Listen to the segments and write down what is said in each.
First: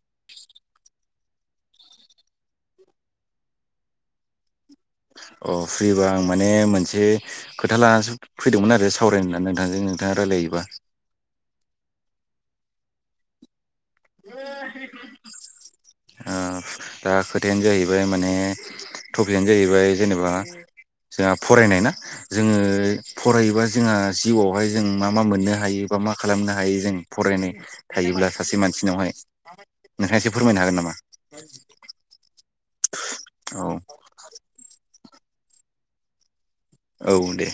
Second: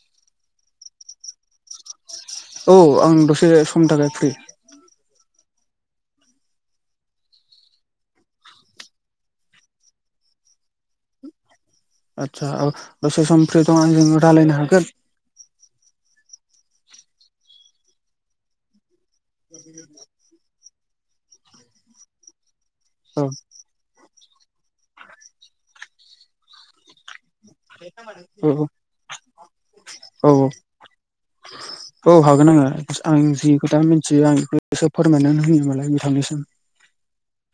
[inaudible] औ आं दसे समनि थाखाय फ्रि । अ फ्रिबा आं माने मोनसे खोथा लानानैसो फैदोंमोन आरो सावराय नोंथांजों नोंथाङा मा रायलायोबा? [inaudible] आतसा औ दसे सम फ्रि दं आंजों रायलायनो हागोन? ओ दा खोथायानो जाहैबाय माने टपिगआनो जाहैबाय जेनेबा जोंहा फरायनाय ना जोङो औ फरायोबा जोंहा जिउआवहाय जों मा मा मोननो हायो बा मा खालामनो हायो जों फरायनाय थायोब्ला सासे औ मानसिनावहाय नोंथांआ औ एसे फोरमायनो हागोन नामा? औ हागोन आङो आं जि औ खोथा मिथियो आं बेखौसो फोरमायनानै होयो मालाय बिथांनिसिम। औ दे।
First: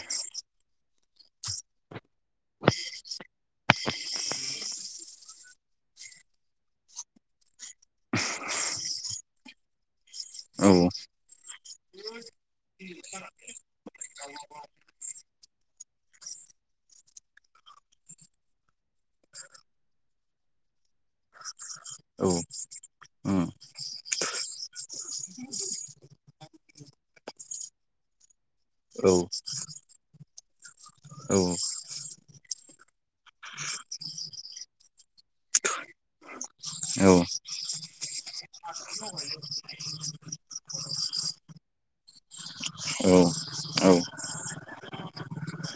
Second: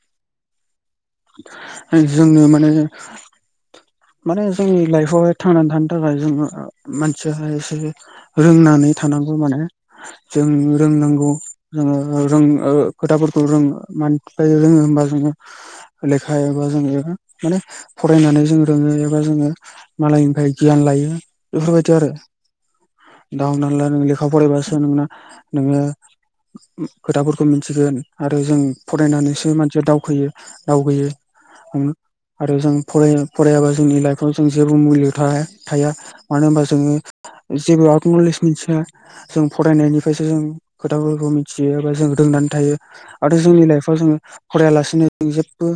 जोंनो माने माने जोंनि लाइफआवहाय थांनानै थानो थाखाय जोङो मानसिहाय एसे रोंनानै थानांगौ माने । जों औ रोंनांगौ रों ओ खोथाफोरखौ रों मानि थाखाय रोङो? ओमबा जोङो लेखा एबा जोङो माने फरायनानै जोङो फोरोङो एबा जोङो मालायनिफ्राय गियान लायो। बेफोरबायदि आरो औ। दा उम हमनानै ला नों लेखा फरायबासो नोंना नोङो खोथाफोरखौ मिथिगोन आरो जों औ फरायनानैसो मानसिया दावखोयो । दावगोयो औ आरो जों फराया फरायाबा जोंनि लाइफाव जों जेबो मुलि [unintelligible] थाया मानो होनबा जोङो औ जेबो आउट नलेज मोनथिया जों फरायनायनिफ्रायसो जों खोथाफोरखौ मिथियो एबा जों रोंनानै थायो। औ। औ जों फरायालासिनो जों जेबबो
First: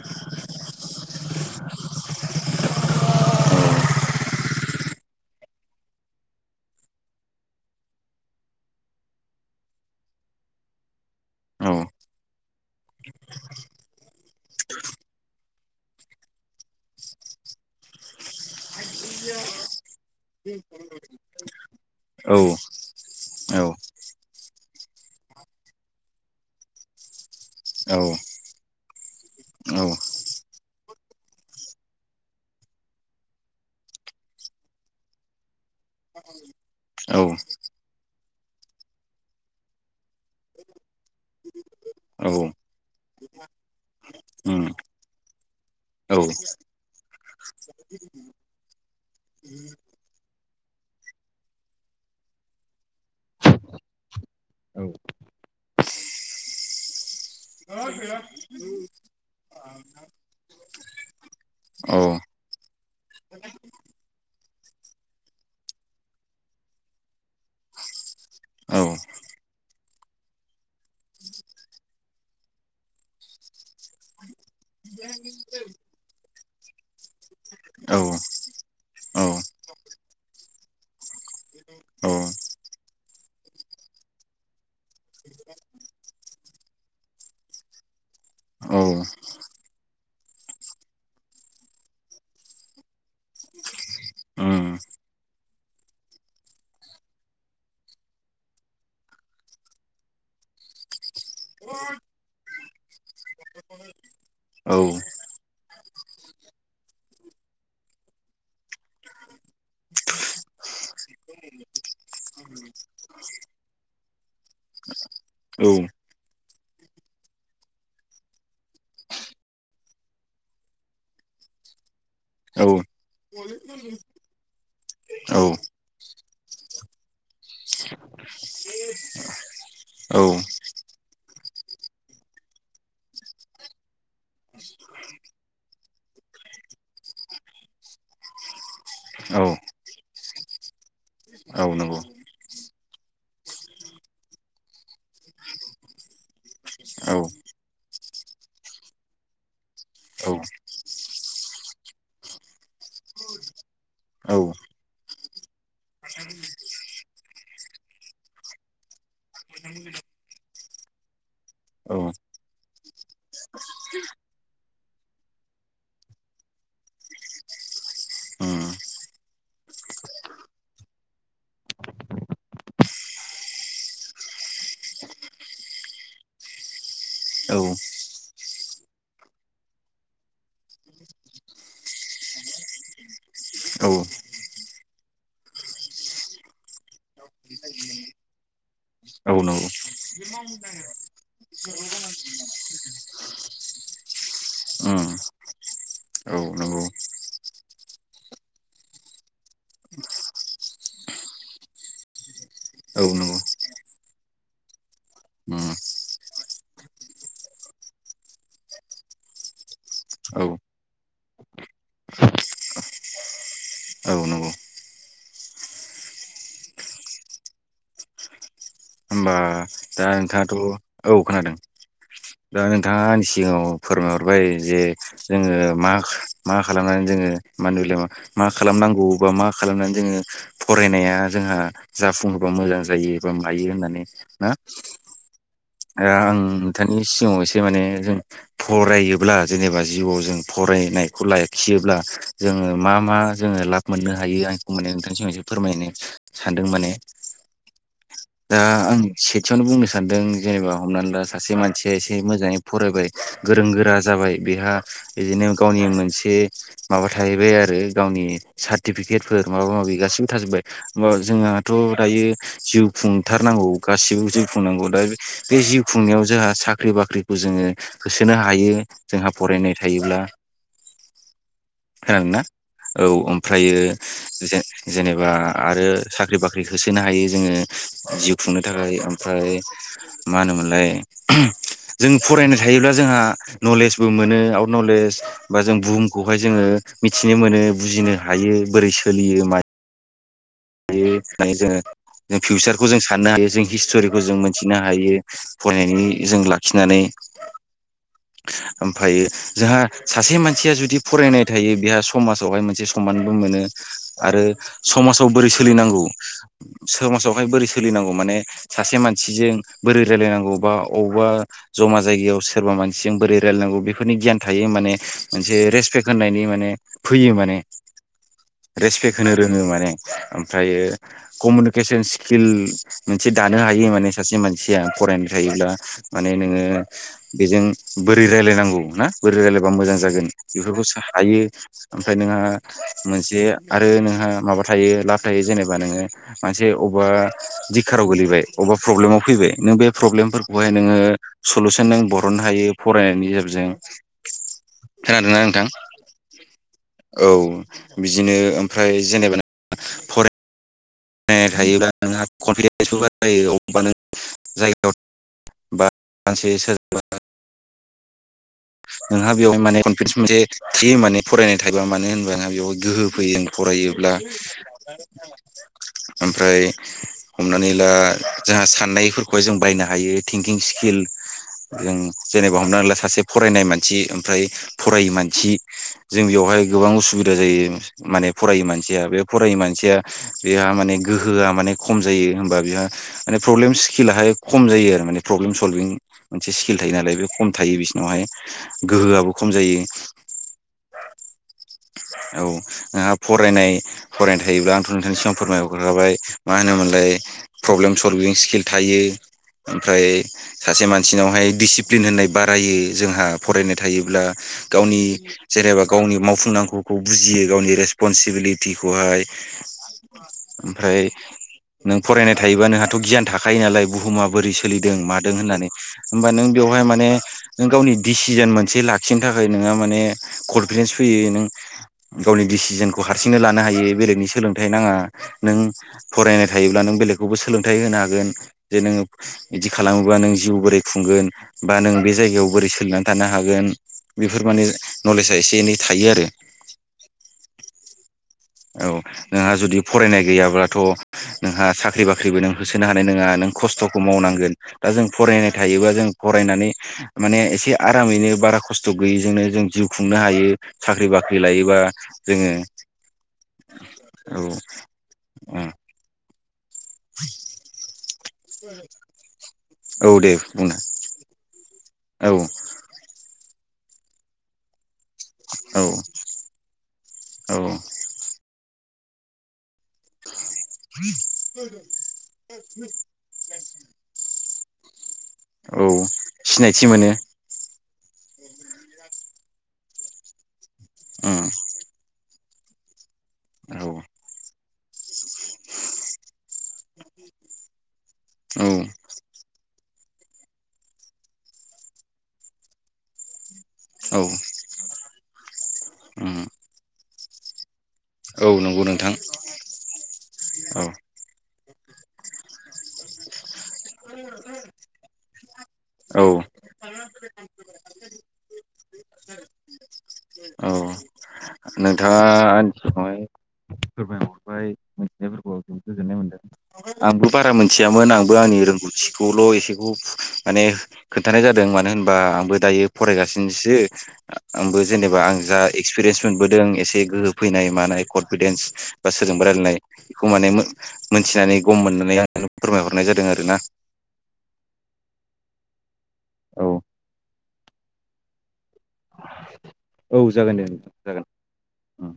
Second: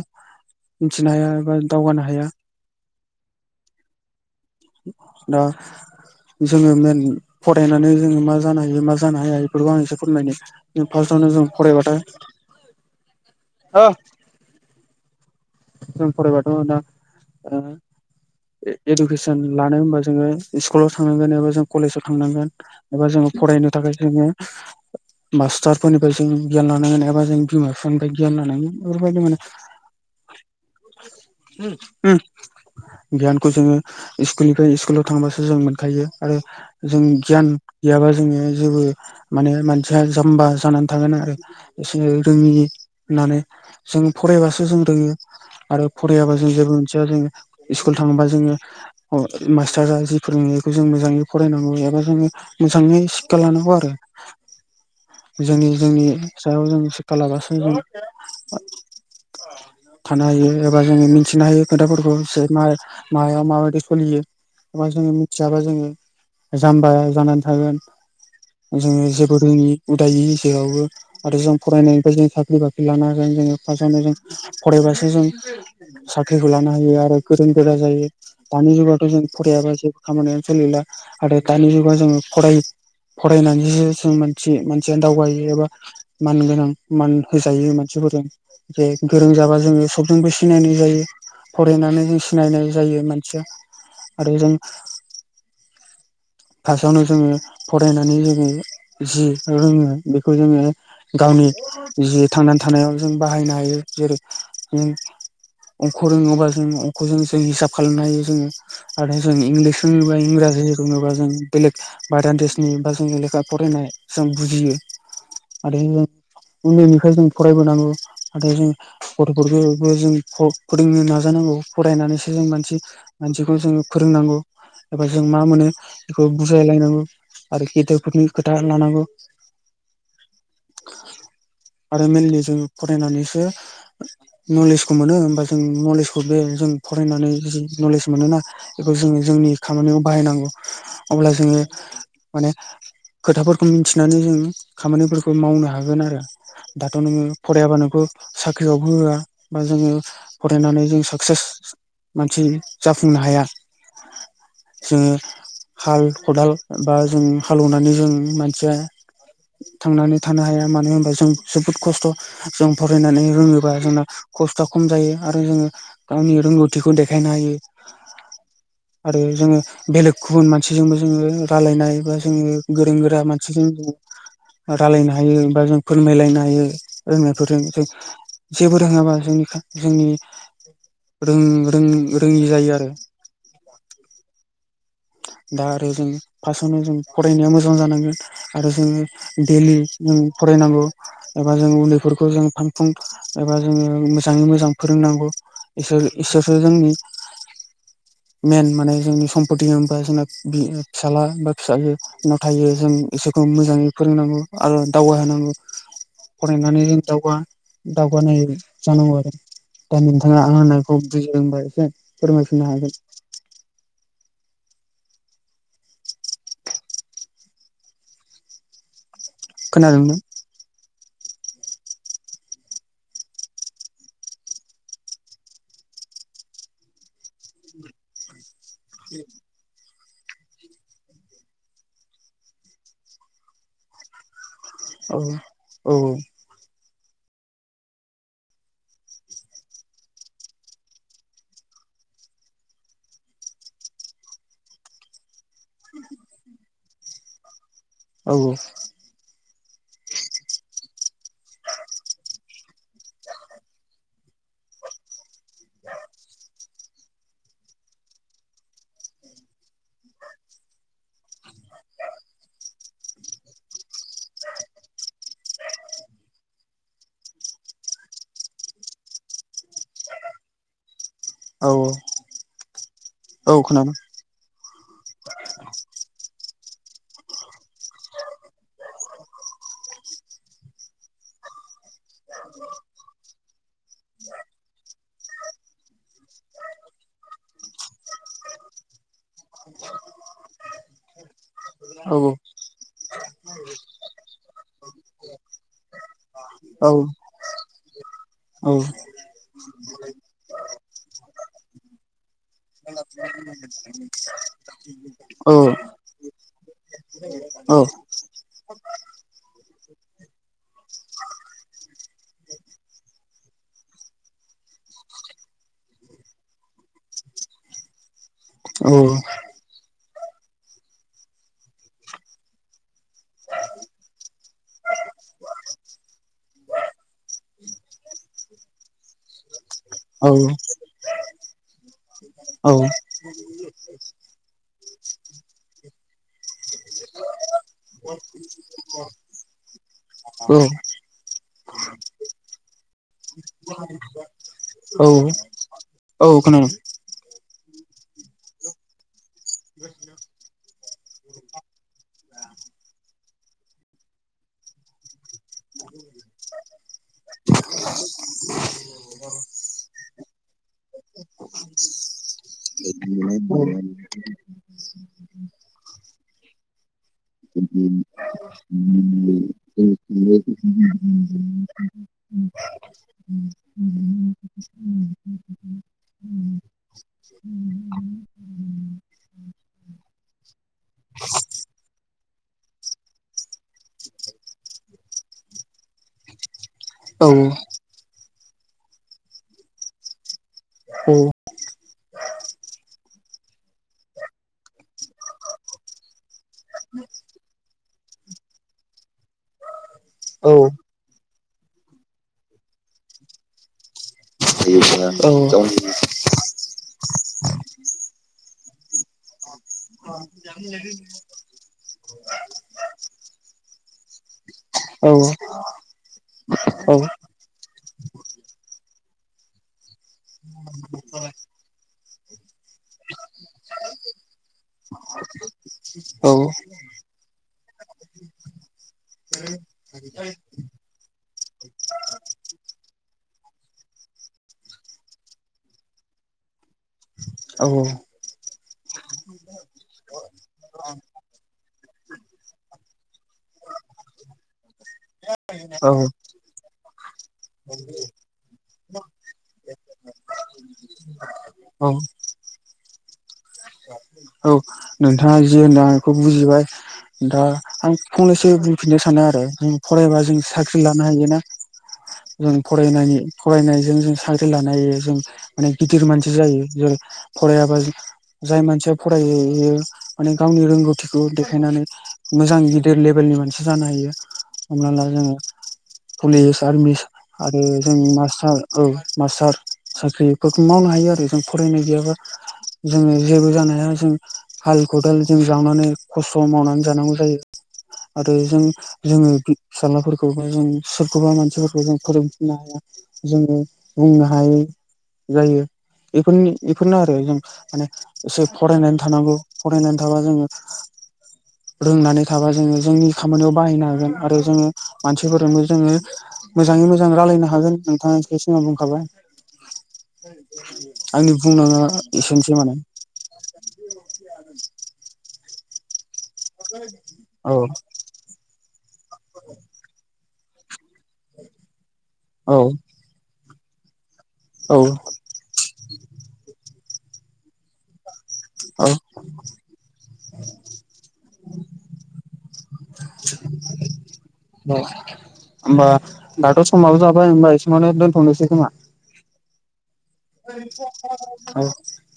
मिथिनो हाया एबा दावगानो हाया। दा जोङो मेन फरायनानै जोङो मा जानो हायो मा जानो हाया इफोरखौ आं एसे फोरमायनो फार्स्टआव जों औ फरायबथाय हो जों फरायबाथ' दा ओ इडुकेसन लानो होनबा जोङो स्कुलाव थांनांगोन एबा जों कलेजाव थांनांगोन एबा जोङो फरायनो थाखाय जोङो मास्टारफोरनिफ्राय जों गियान लानांगोन एबा जों बिमा बिफानिफ्राय गियान लानांगोन बेफोरबायदि माने उम उम। गियानखौ जोङो स्कुलनिफ्राय स्कुलाव थांबासो जों मोनखायो आरो जों औ गियान गैयाबा जोङो जेबो माने मानसिया जाम्बा जानानै थागोन आरो एसे औ औ रोङि होननानै जों फरायबासो उम जों रोङो। आरो औ फरायाबा जों जेबो मिथिया जोङो स्कुल थाङोबा जोङो अ मास्टारा फोरोंनायखौ जों मोजाङै फरायनांगौ एबा जोङो मोजाङै सिकखा लानांगौ आरो । औ जोंनि जोंनि सायाव जों सिकखा लाबासो जों [unintelligible] थानो हायो एबा जोङो मिथिनो हायो खोथाफोरखौ औ जे मा मायाव माबायदि सोलियो। एबा जोङो मिथियाबा जोङो जाम्बा जानानै थागोन। औ जोङो जेबो रोङि उदायि जेरावबो आरो जों फरायनायनिफ्राय जों साख्रि बाख्रि लानो हागोन। जोंङो फासावनो जों फरायबासो जों साख्रिखौ लानो हायो आरो गोरों गोरा औ जायो दानि जुगावाथ' औ जों फरायाबा [unintelligible] खामानियानो सोलिला आरो दानि जुगाव जोङो फराय फरायनानैसो जों मानसि मानसिया दावगायो एबा मान गोनां मान होजायो मानसि [unintelligible] जे गोरों जाबा जोङो सबजोंबो सिनायनाय जायो फरायनानै जों सिनायनाय जायो मानसिया आरो जों उम फास्टआवनो जोङो फरायनानै जोङो जि रोङो बेखौ जोङो गावनि जि थांनानै थानायाव जों बाहायनो हायो जेरै औ। जों अंख रोङोबा जों अंख जों हिसाब खालामनो हायो जोङो आरो जों इंलिस रोङोबा इंराजी रोङोबा जों बेलेग भादान देशनि बा जों लेखा फरायनाय जों बुजियो। आरो जों उन्दैनिफ्राय जों फरायबोनांगौ नाथाय जों गथ'फोरखौबो जों फ फोरोंनो नाजानांगौ फरायनानैसो जों मानसि मानसिखौ जों रोंनांगौ। एबा जों मा मोनो बेखौ बुजायलायनांगौ आरो गेदेरफोरनि खोथा लानांगौ। औ आरो मेनलि जों फरायनानैसो [inaudible] नलेजखौ मोनो होमबा जों नलेजखौ बे जों फरायनानै जि नलेज मोनोना बेखौ जों औ जोंनि खामानियाव बाहायनांगौ अब्ला जोङो औ नंगौ माने खोथाफोरखौ मिथिनानै जों खामानिफोरखौ मावनो हागोन आरो दाथ' औ नोङो फरायाबा नोंखौ साख्रियावबो होआ बा जोङो फरायनानै जों साक्सेस मानसि जाफुंनो हाया औ जोङो हाल खदाल बा जों हालेवनानै जों मानसिया थांनानै थानो हाया मानो होनबा जों जोबोद खस्थ' जों फरायनानै रोङोबा जोंना खस्थ'आ खम जायो आरो जोङो गावनि रोंगौथिखौ देखायनो हायो। उम [inaudible] आरो जोङो बेलेग गुबुन मानसिजोंबो जोङो रायलायनाय बा जोङो गोरों गोरा मानसिजों रायज्लायनो हायो बा जों फोरमायलायनो हायो [unintelligible] औ जेबो रोङाबा जोंनि जोंनि रों रों रोङि जायो आरो औ। [inaudible] दा आरो जों फार्स्टावनो जों फरायनाया मोजां जानांगोन आरो जोङो औ नंगौ दैलि फरायनांगौ एबा जों उन्दैफोरखौ जों फानफुं एबा जोङो मोजाङै मोजां उम फोरोंनांगौ इसोर औ इसोरसो नंगौ जोंनि मेन माने जोंनि सम्पति बा जोंना फिसाला बा फिसनाव थायो जों औ नंगौ इसोरखौ मोजाङै फोरोंनांगौ आरो दावगाहोनांगौ उम फरायनानै जों दावगा दावगानाय जानांगौ आरो। दा नोंथाङा औ आं होननायखौ बुजिदोंबा एसे फोरमायफिननो हागोन। औ नंगौ। होमबा दा खोनादोंना नोंथाङाथ' औ खोनादों। दा नोंथाङा आंनि सिगाङाव फोरमायहरबाय जे जोङो मा मा खालामना जोङो [unintelligible] मा खालामनांगौ मा खालामनानै जोङो फरायनाया जोंहा जाफुङोबा मोजां जायो एबा मायो होननानै ना औ औ आं नोंथांनि सिगाव एसे माने जों फरायोब्ला जेनेबा जिउआव जों फरायनायखौ लाखियो ब्ला जोङो मा मा जोङो लाब मोननो हायो आं बिखौ माने नोंथां सिगांआव फोरमायनो सानदोंमोन। माने औ दा आं खेथियावनो बुंनो सानदों जेनेबा हमनानै ला सासे मानसिया एसे मोजाङै फरायबाय गोरों गोरा जाबाय बेहा बिदिनो गावनि मोनसे माबा थाहैबाय आरो गावनि सार्टिफिकेट। फोर माबा माबि गासिबो थाजोब्बाय हा जोंहाथ' दायो जिउ खुंथारनांगौ गासिबो जिउ खुंनांगौ दा बे जिउ खुंनायाव जोंहा साख्रि बाख्रिखौ जोङो होसोनो हायो जोंहा फरायनाय औ खोनादोंना औ ओमफ्रायो जेन-जेनेबा आरो साख्रि बाख होसोनो हायो जोङो जिव खुंनो थाखाय ओमफ्राय मा होनोमोनलाय जों फरायनो थायोब्ला जोंहा नलेजबो मोनो आउट नलेज बा जों बुहुमखौहाय जोङो मिथिनो मोनो बुजिनो हायो। बोरै सोलियो माइ हायो होननानै औ जोङो फिउचार बिखौ जों साननो हायो जों हिस्ट'रिखौ जों मोनथिनो हायो फरायनायनि जों औ लाखिनानै ओमफ्रायो जोंहा सासे मानसिया जुदि फरायनाय थायो बेहा समाजावहाय मोनसे सनमानबो मोनो आरो समाज बोरै औ सोलिनांगौ सोमाजावहाय बोरै औ सोलिनांगौ माने सासे मानसिजों बोरै रायलायनांगौ बा अबा जमा जायगायाव सोरबा मानसिजों बोरै रायलायनां गौ बेफोरनि गियान थायो माने मोनसे रेसपेक्ट होननि माने फैयो माने रेसपेक्ट होनो रोङो माने ओमफ्रायो कमिउनिकेसन स्किल मोनसे दानो हायो माने सासे मानसिया। फरायनाय थायोब्ला माने नोङो बेजों बोरै रायायनांगौ ना बोरै रायलायबा मोजां जागोन बेफोरखौ सा हायो ओमफ्राय नोंहा मोनसे आरो नोंहा माबा थायो लाब थायो जेनेबा नोङो मोनसे अबेबा दिखाराव गोगलैबाय अबेबा प्रब्लेमाव फैबायों नों बे प्रब्लेमफोरखौहाय नोङो सलुसन नों बरननो हायो फरायनायनि गेजेरजों औ औ खोनादोंना नोंथां औ खोनादों। औ बिदिनो ओमफ्राय जेनेबा नों फराय नाय थायोबा नोंहा कनफिदेन्स बो बारायो अबा नों जायगायाव बा मानसे सोरजोंबा नोंहा बेयाव माने कनफिडेन्स मोनसे थि फरायनाय थायोबा मानो होनबा नोंहा बेयावह गोहो फैयो फराय योब्ला [unintelligible] ओमफ्राय हमनानै ला जोंहा साननायफोरखौहाय जों बायनो हायो थिंकिं स्किल जों जेनेबा हमनानैला सासे फरायनाय मान थिओमफ्राय फरायै मानथि जों बेयावहाय गोबां असुबिदा जायो माने फारायि मान थिया बे फरायि मानसिआ बेहा माने गोहोआ माने खम जायो होनबा बेहा माने प्रब्लेमस स्किलाहाय खम जायो आरो माने प्रब्लेम सल्भिंनि मोनसे स्किल थायो नालाय बे खम थायो बिसोरनियावहाय । गोहोआबो खम जायो। [unintelligible] औ नोंहा फरायनाय फरायनाय थायोब्ला आंथ' नोंथांनि सिगाव फोरमाय हरग्राखाबाय मा होनोमोनलाय हे प्रब्लेम सल्भिं स्किल थायो। ओमफ्राय सासे मानसिनावहाय डिसिप्लिन होननाय बारायो जोंहा फरायनाय थायोब्ला गावनि औ जेनेबा गावनि मावफुंनांगौखौ बुजियो गावनि रेसपनसिबिलिटिखौहाय ओमफ्राय [unintelligible] नों फरायनाय थायोबा नोंहाथ' गियान थाखायो नालाय बुहुमा बोरै सोलिदों औ मादों होननानै होनबा नों बेव बेवहाय माने औ नों गावनि डिसिजोन मोनसे लाखिनो थाखाय नोंहा माने कनफिदेन्स फैयो नों गावनि डिसिजोनखौ हारसिंनो लानो हायो बेलेगनि सोलोंथाइ नाङा नों फरायनाय थायोब्ला नो बेलेगखौबो सोलोंथाय होनो हागोन जे नोङो इदि खालामोबा नों जिउ बोरै खुंगोन बा नों बे जायायाव बोरै सो थांना थानो हागोन बेफोर माने नलेजआ एसे एनै थायो आरो । औ औ। औ नोंहा जुदि फरायनाय गैयाब्लाथ' नोंहा साख्रि बाख्रिबो नोंखौ सोनो हानाय नङा नों खस्थ'खौ मावनांगोन दा जों फरायनाय थायोबा जों फरायनानै माने एसे आरामैनो बा बारा खस्थ' गैयिजोंनो जों जिउ खुंनो हायो साख्रि-बाख्रि लायोबा जोङो औ। नोंथाङा जि होनदों आं बेखौ बुजिबाय दा आं फंनैसो ओ बुंफिननो सानो आरो जों औ फरायबा दे जों बुंनो साख्रि लानो हायोना औ जों फरायनायनि फरायनायजों जों साख्रि लानो हायो। जों माने औ गिदिर मानसि जाहैयो जेरै औ फरायाबा जाय मानसिया फरायो इयो माने गावनि रोंगौथिखौ देखायनानै मोजां गिदिर लेबेलनि मानसि जानो हायो। हम ला जोङो औ पुलिस, सिनायथि आर्मि मोनो आरो जों मास्टार औ मास्टार साख्रिफोरखौ मावनो हायो आरो जों उम फरायनाय गैयाबा जोङो जेबो औ जानोहाया जों हाल-खदाल जों जावनानै खस्थ' माव नानै जानांगौ जायो आरो जों औ जोङो फिसाज्लाफोरखौबा जों सोरखौबा मानसिफोरखौ जों फोरोंफिननो हाया जोङो औ बुंनो हायै जायो उम बेफोरनि बेफोरनो आरो जों माने एसे औ नंगौ फरायनानै नोंथां थानांगौ फरायनानै थाबा जोङो औ रोंनानै थाबा जोङो जोंनि खामानियाव बाहायनो हागोन आरो जोङो मानसिफोरजोंबो जोङो औ मोजाङै मोजां रायलायनो हागोन नोंथां बे सिङाव बुंखाबाय औ आंनि बु बुंनाङा एसेनोसै माने। सोरबाया हरबाय आंबो बारा औ मोनथियामोन आंबो आंनि रोंगौथिखौल' एसेखौ माने खोन्थानाय जादों मानो होनबा आंबो औ दायो फरायगासिनोसो औ आंबो जेनेबा आं जा एक्सपिरियेन्स मोनबोदों एसे गोहो फैनाय मानाय कन फिदेन्स औ बा सोरजोंबा रायलायनाय बेखौ माने मोनथिनानै गम मोननानै आं नाय जादों आरोना औ होमबा दाथ' औ समाबो जाबाय होमबा एसेयावनो दोनथ'नोसै खोमा [unintelligible] औ जागोन दे औ जागोन